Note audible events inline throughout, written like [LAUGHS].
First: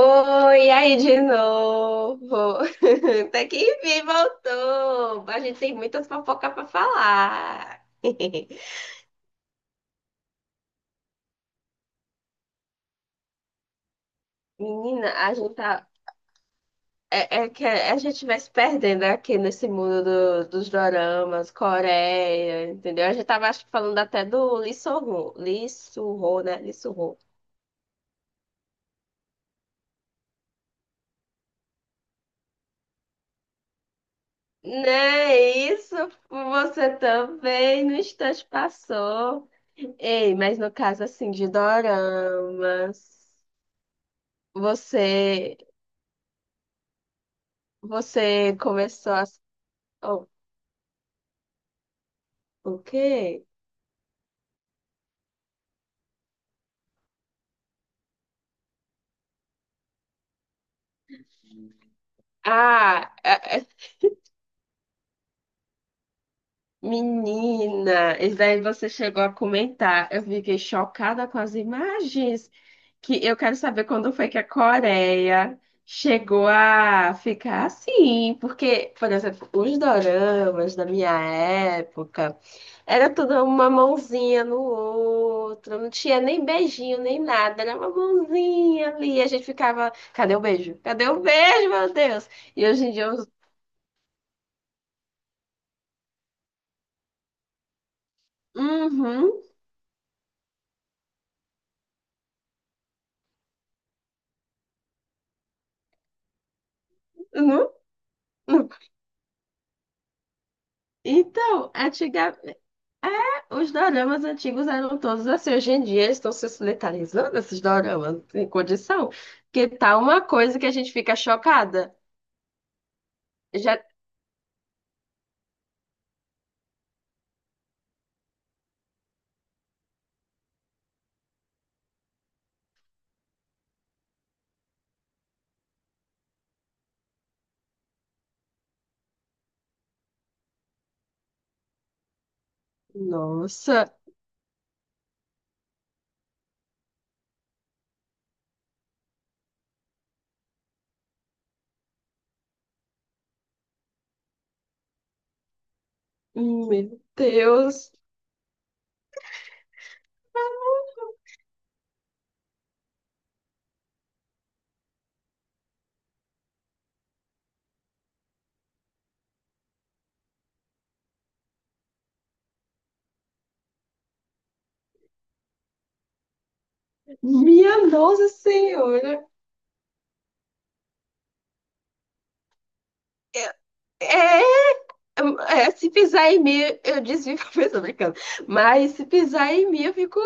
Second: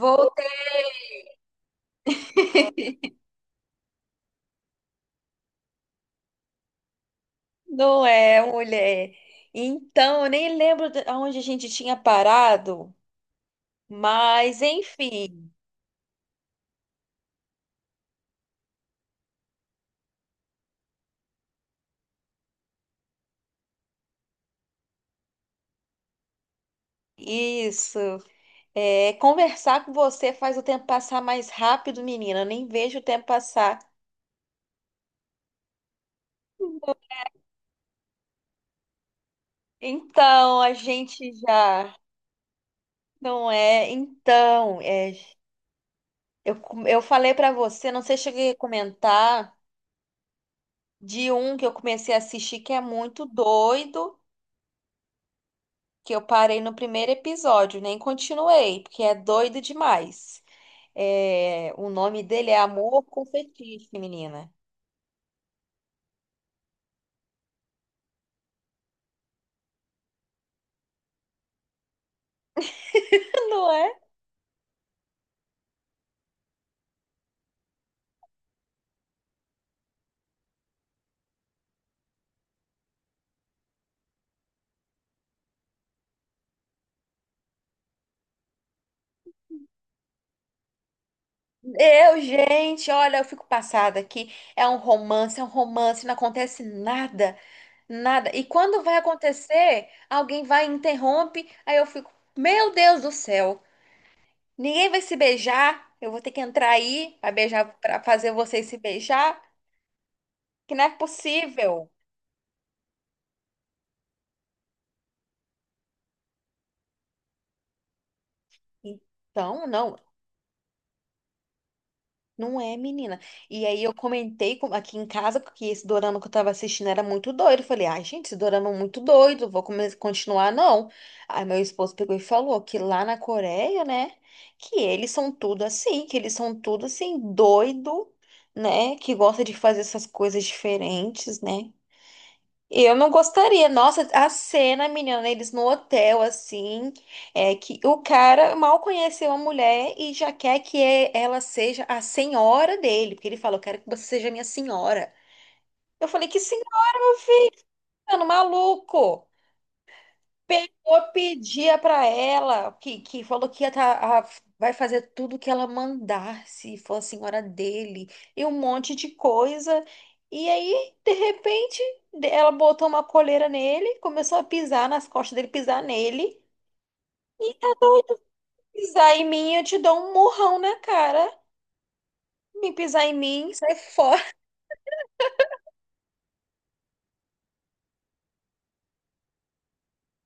Voltei, aí de novo. [LAUGHS] Até que enfim voltou. A gente tem muitas fofocas para falar. não [LAUGHS] é, mulher. Então, eu nem lembro aonde a gente tinha parado, mas Menina, a enfim, gente tá. É que a gente vai se perdendo aqui nesse mundo dos doramas, Coreia, entendeu? A gente tava acho, que falando até do Lee Soo-ho, né? Lee Soo-ho. isso. É, conversar com você faz o tempo passar mais rápido, menina. Eu nem vejo o tempo passar. Né, isso você também no instante passou. Ei, mas Então, no a caso assim gente de já doramas. não é. Então, é, Você, eu falei pra você, não sei se cheguei a você começou a. comentar, Oh, de um que eu comecei a assistir que o é muito quê? doido, que eu parei no primeiro episódio, nem continuei, porque é doido demais. É, o nome dele é Amor Ah, com Fetiche, menina. menina, isso daí você chegou a comentar. Eu fiquei chocada com as imagens. Que eu quero Não saber é? quando foi que a Coreia chegou a ficar assim, porque, por exemplo, os doramas da minha época era tudo uma mãozinha no outro, não tinha nem beijinho, nem nada, era uma mãozinha ali, a gente ficava, cadê o beijo? Cadê o beijo, meu Eu, Deus? E hoje gente, em dia, olha, eu eu... fico passada aqui. É um romance, não acontece nada, nada. E quando vai Uhum, acontecer, alguém vai e interrompe, aí eu fico, meu Deus do céu, ninguém vai se beijar. Eu vou ter que entrar aí para não, beijar, para fazer vocês não. se beijar, que não é Então, possível. antiga, é, os doramas antigos eram todos assim. Hoje em dia eles estão se solidarizando, esses doramas, não condição. Então, Que não. tá uma coisa que a gente fica chocada. Não é, menina. E Já... aí eu aqui em casa que esse dorama que eu tava assistindo era muito doido. Eu falei, ai, gente, esse dorama é muito doido, continuar, não. Aí meu esposo pegou e falou que lá na Coreia, né, que eles são tudo assim, que eles são tudo assim, doido, né, que gosta de fazer essas coisas diferentes, né. Eu não gostaria. Nossa, Nossa, a cena, menina, eles no hotel, assim, é que o cara mal conheceu a mulher e já quer que ela seja a senhora dele, porque ele falou, quero que você seja minha senhora. Eu falei, que senhora, meu meu Deus, filho, maluco? Pegou, pedia pra ela, que falou que vai fazer tudo que ela mandar, se for a senhora dele, e um monte de coisa. E aí, de repente, ela botou uma coleira nele, começou a pisar nas costas dele, pisar nele. E minha Nossa pisar em Senhora. mim, eu te dou um murrão na cara. Me pisar em É, mim, sai fora. é, é, se pisar em mim, eu desvio [LAUGHS] pra pessoa brincando. Mas se pisar em mim, eu fico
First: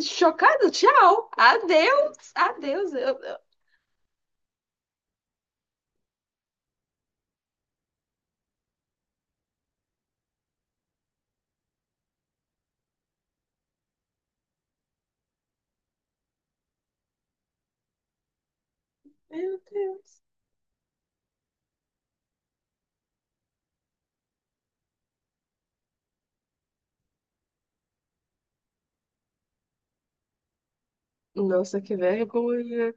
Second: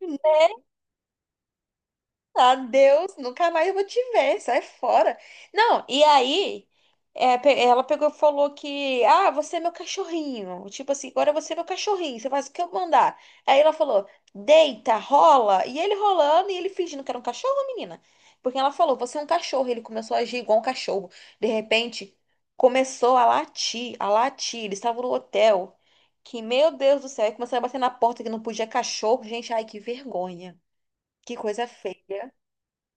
chocada. Tchau, adeus, adeus. Adeus, nunca mais eu vou te ver, sai fora. Não, e aí, é, ela pegou e falou que, ah, você é meu cachorrinho. Tipo assim, agora você é meu cachorrinho, você faz o que eu mandar. Aí ela falou, deita, rola. E ele rolando e ele fingindo que era um cachorro, menina. Porque ela falou, você é um Meu cachorro. Ele começou a Deus. agir igual um cachorro. De repente, começou a latir, a latir. Eles estavam no hotel. Que, meu Deus do céu, aí começou a bater na porta que não podia cachorro. Gente, ai, que vergonha. Que coisa Nossa, que feia. vergonha.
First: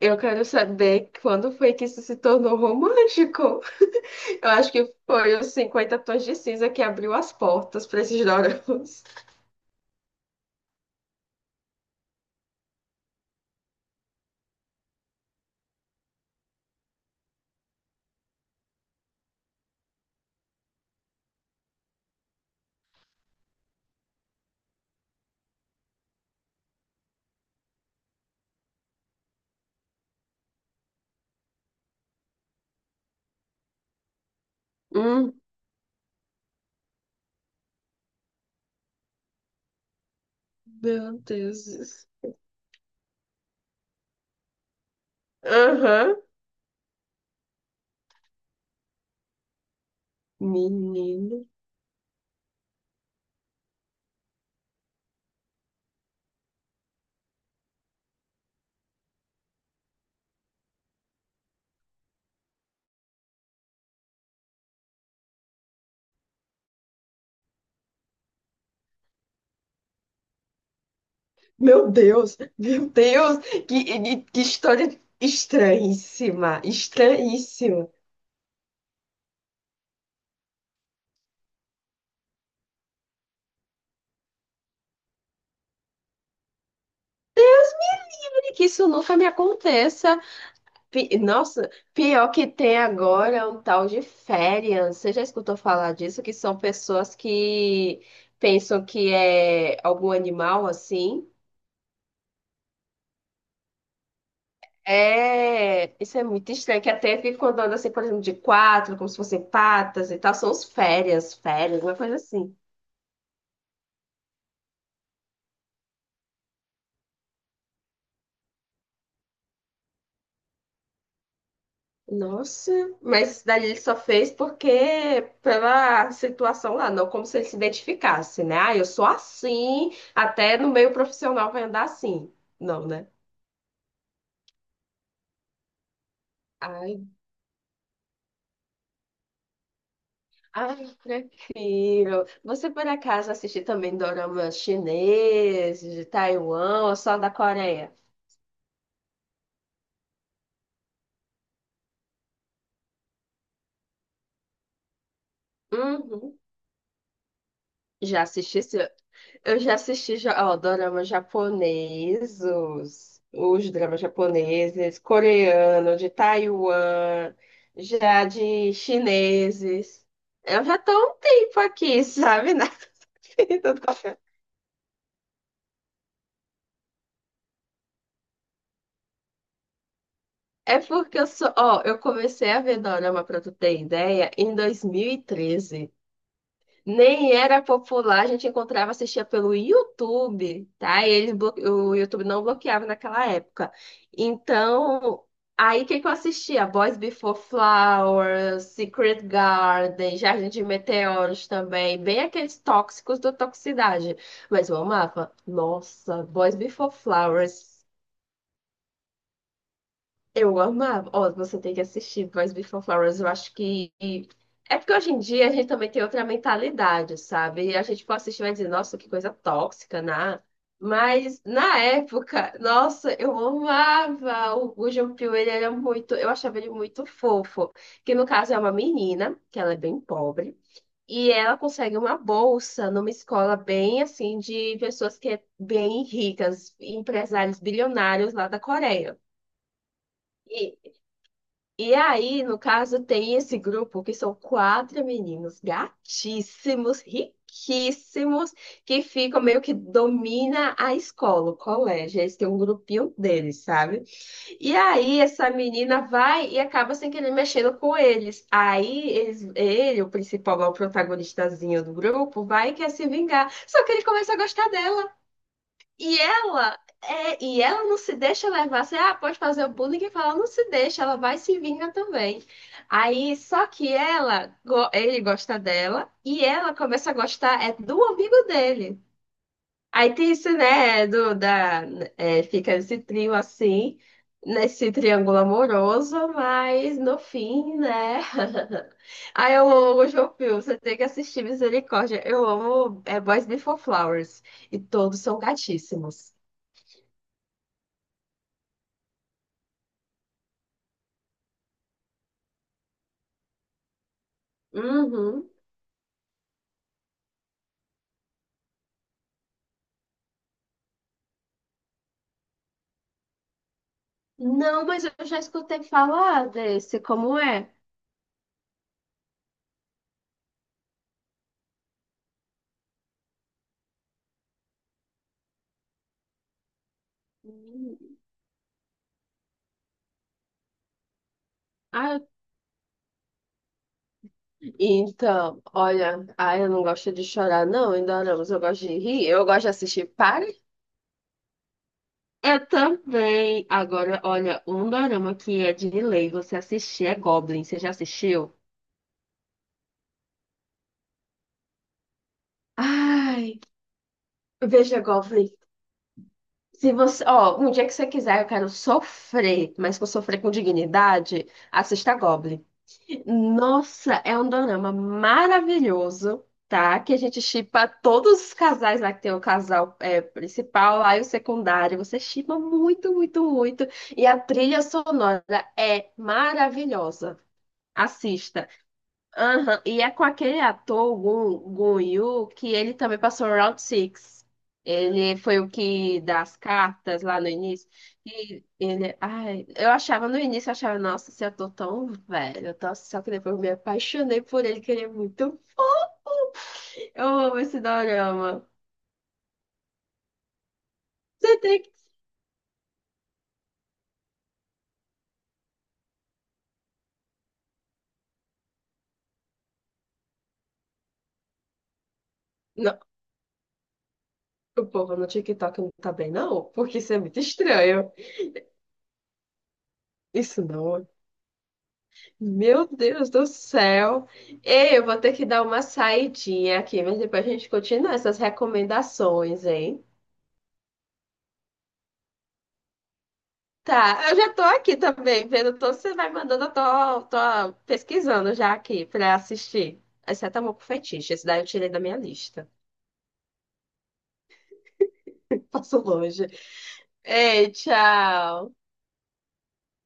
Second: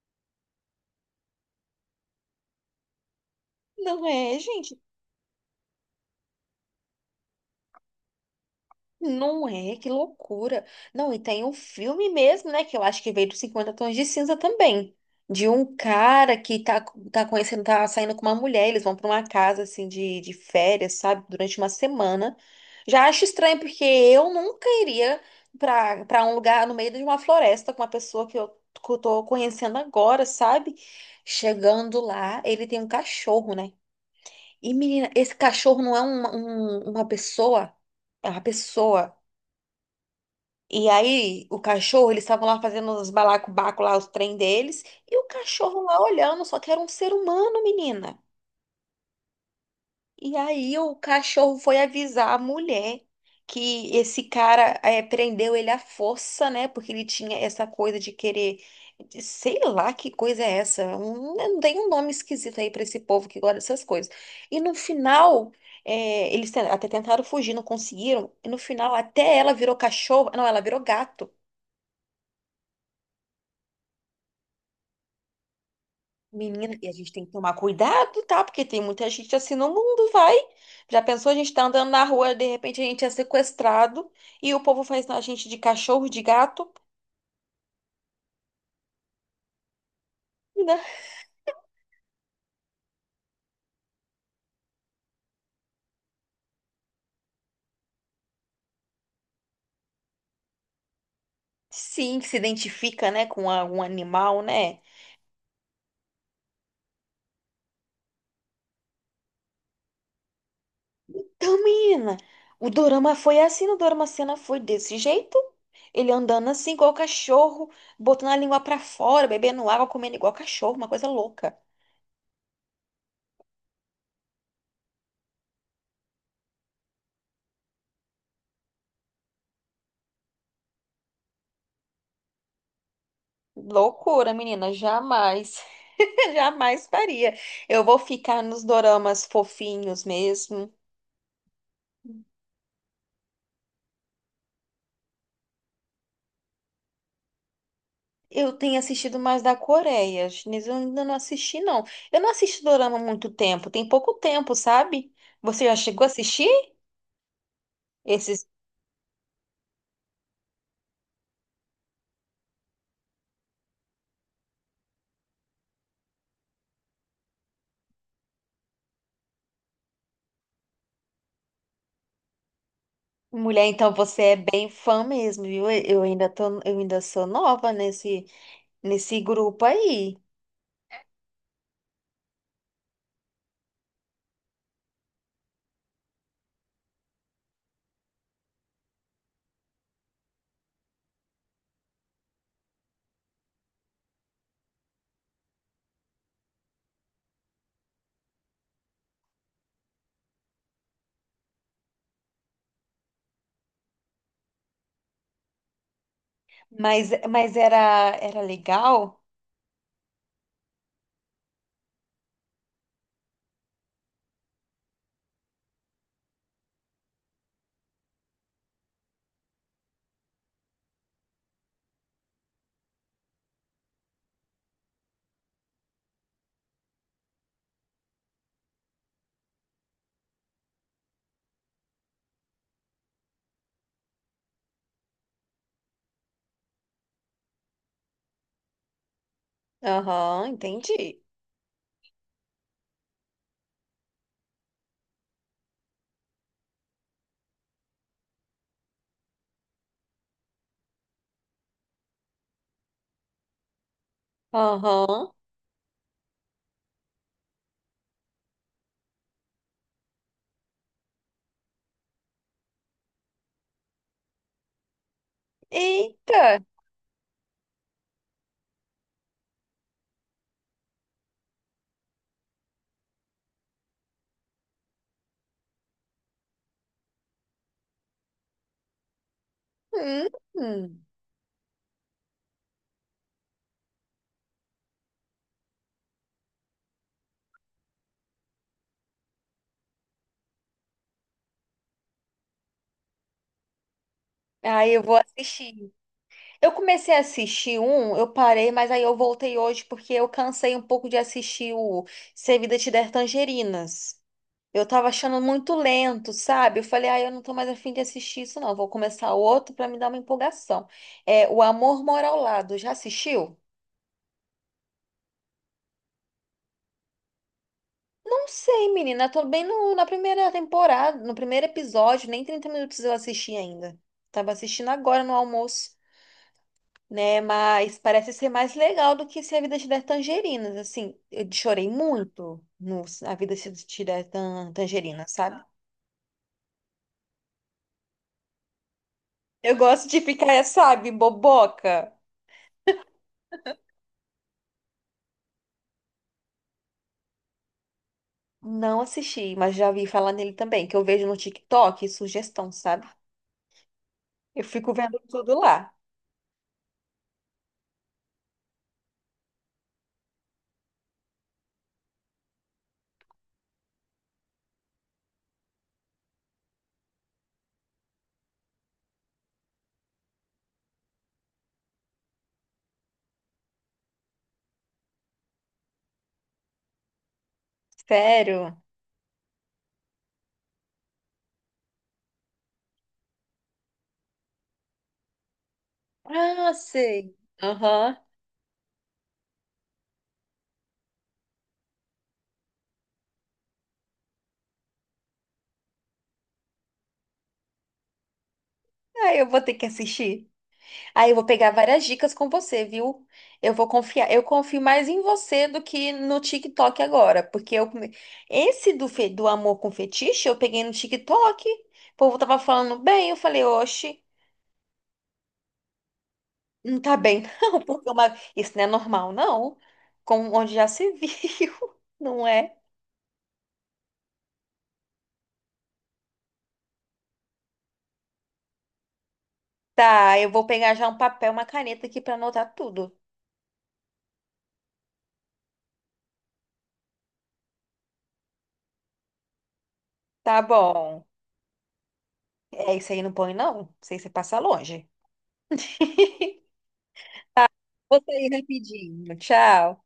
Eu quero saber quando foi que isso se tornou romântico. Não é, Eu acho gente? que foi os 50 Tons de Cinza que abriu as portas para esses doramas. Não é, que loucura. Não, e tem um filme mesmo, né? Que eu acho que veio dos Cinquenta Tons de Cinza também. De um cara que tá conhecendo, tá saindo com uma mulher, eles vão pra uma casa assim de férias, sabe? Durante uma semana. Já acho estranho, porque eu nunca iria pra um lugar no meio de uma floresta com uma pessoa que eu tô conhecendo agora, sabe? Chegando lá, ele tem um cachorro, né? E menina, Hum, esse cachorro não é uma pessoa, é uma pessoa. E meu aí, o Deus. cachorro, eles estavam lá fazendo os balacobaco lá, os trem deles, e o cachorro lá Aham. olhando, só que era um ser humano, menina. E aí o Menino. cachorro foi avisar a mulher que esse cara prendeu ele à força, né? Porque ele tinha essa coisa de querer, sei lá que coisa é essa. Um, não tem um nome esquisito aí pra esse povo que gosta dessas coisas. E no final até tentaram fugir, não conseguiram. E no final até ela virou cachorro, não, ela virou gato. Meu Deus. Meu Deus. Que história estranhíssima. Menina, e a gente tem que tomar Estranhíssima. cuidado, tá? Porque tem muita gente assim no mundo, vai. Já pensou, a gente tá andando na rua, de repente a gente é sequestrado e o povo faz a gente de cachorro, de gato, E que isso nunca me aconteça. né? Pi- Nossa, pior que tem agora é um tal de férias. Você já escutou falar disso? Que são pessoas que pensam que é algum animal assim. Sim, que se identifica, né, com algum animal, né? É, isso é muito estranho, que até ficam andando assim, por exemplo, de quatro, como se fossem patas e tal. São os férias, Então, férias, uma menina, coisa assim. o dorama foi assim, o dorama cena foi desse jeito. Ele andando assim, igual cachorro, botando a língua pra fora, bebendo água, comendo igual cachorro, uma coisa louca. Nossa, mas isso daí ele só fez porque pela situação lá, não como se ele se identificasse, né? Ah, eu sou assim, até no meio profissional vai andar assim. Não, né? Loucura, menina, jamais, [LAUGHS] jamais Ai, faria. Eu vou ficar nos doramas fofinhos mesmo. ai, prefiro. Você por acaso assiste também doramas chineses, de Taiwan ou só da Coreia? Eu tenho assistido mais da Coreia, chinês eu ainda não assisti, não. Eu não assisto dorama há muito tempo, tem pouco tempo, sabe? Você já chegou a Uhum. assistir? Já Esses... assisti, eu já assisti já, ó, doramas japoneses, os dramas japoneses, coreano, de Taiwan, já de chineses. Eu já tô há um tempo aqui, [LAUGHS] sabe, na Mulher, vida. então você [LAUGHS] é bem fã mesmo, viu? Eu ainda tô, eu ainda sou nova nesse grupo aí. É porque eu sou. Ó, eu comecei a ver dorama, pra tu ter ideia, em 2013. Nem era popular, a gente encontrava, assistia pelo YouTube, tá? E eles o YouTube não bloqueava naquela época. Então, aí o que que eu assistia? Boys Before Flowers, Secret Garden, Jardim de Meteoros também, bem aqueles tóxicos do Toxicidade. Mas eu amava. Nossa, Boys Before Mas Flowers. Era legal? Eu amava. Ó, você tem que assistir Boys Before Flowers. Eu acho que. É porque hoje em dia a gente também tem outra mentalidade, sabe? E a gente pode assistir e vai dizer, nossa, que coisa tóxica, né? Mas na época, nossa, eu amava o Jean-Pierre, ele era muito. Eu achava ele muito fofo. Que no caso é uma menina, que ela é bem pobre. E ela consegue uma bolsa numa escola bem assim de pessoas que é bem ricas, empresários bilionários lá da Coreia. Aham, E entendi. e aí, no caso, tem esse grupo que são quatro meninos gatíssimos, riquíssimos, que ficam meio que domina a escola, o colégio. Eles têm um grupinho deles, sabe? E aí, Aham. essa menina vai e acaba sem querer mexendo com eles. Aí, eles, ele, o principal, lá, o protagonistazinho do grupo, vai e quer se vingar. Só que ele começa a gostar dela. E Eita! ela, é, e ela não se deixa levar. Você, ah, pode fazer o bullying e falar, não se deixa, ela vai se vingar também. Aí, só que ela, ele gosta dela e ela começa a gostar é do amigo dele. Aí tem isso, Hum. né, do, da, é, fica esse trio assim, nesse triângulo amoroso, mas no fim, né? [LAUGHS] Aí eu amo João Pio, você tem que assistir Misericórdia. Eu amo é, Boys Before Flowers e Aí eu vou todos são assistir. gatíssimos. Eu comecei a assistir um, eu parei, mas aí eu voltei hoje porque eu cansei um pouco de assistir o Se a Vida Te Der Tangerinas. Eu tava achando Uhum. muito lento, sabe? Eu falei, ah, eu não tô mais afim de assistir isso, não. Vou começar outro pra me dar uma empolgação. É O Amor Mora ao Lado. Já assistiu? Não, mas eu já escutei falar desse, como é? Não sei, menina. Eu tô bem na primeira temporada, no primeiro episódio, nem 30 minutos eu assisti ainda. Tava assistindo agora no almoço, né? Mas Hum. parece ser mais legal do que Se a Vida Te Der Tangerinas, assim. Eu chorei Ah, muito no A Vida Te Der Tangerinas, sabe? então, olha, ah, eu não gosto de chorar, não, em doramas, eu gosto de rir, eu gosto de Eu gosto assistir de Pare. ficar, sabe, boboca. Eu também. Agora, olha, um dorama que é de lei, você assistir é Goblin, você já assistiu? Não assisti, mas já vi falar nele também, que eu vejo no TikTok, sugestão, sabe? Ai, Eu fico veja vendo Goblin. tudo lá. Se você, ó, um dia que você quiser, eu quero sofrer, mas que eu sofrer com dignidade, assista Goblin. Nossa, é um dorama maravilhoso, tá? Que a gente shippa todos os casais lá, que tem o casal é, principal lá e o secundário. Você shippa muito, muito, muito. E a trilha sonora é maravilhosa. Assista. Sério? Aham, e é com aquele ator, o Gun Yu, que ele também passou no Round Six. Ele foi o que das Ah, cartas sei. lá no início. Aham. E ele, ai, eu achava no início, eu achava, nossa, esse ator tão velho, tão... só que depois eu me apaixonei por ele, queria muito. Eu amo esse dorama. Ah, eu vou ter que assistir. Aí eu vou Você pegar tem que. várias dicas com você, viu? Eu vou confiar. Eu confio mais em você do que no TikTok agora, porque esse do amor com fetiche eu peguei no TikTok. O povo tava falando Não, bem, eu falei, oxe, o povo no TikTok não tá bem, não, porque não isso tá é muito bem [LAUGHS] não, porque estranho. Isso não é normal não. Com Isso onde já não. É se viu, [LAUGHS] não é? meu Deus do céu. Ei, eu vou ter que dar uma saidinha aqui, mas depois a gente continua essas recomendações, hein? Tá, eu vou pegar já um papel, uma caneta aqui pra anotar tudo. Tá, eu já tô aqui também, vendo tudo que você vai mandando, eu tô, tô pesquisando já aqui pra assistir. Exceto Tá Amor com bom. Fetiche, esse daí eu tirei da minha lista. É isso aí, não põe não. Isso aí você passa longe. [LAUGHS] Passo longe. [LAUGHS] Ei, Vou sair tchau. rapidinho. Tchau.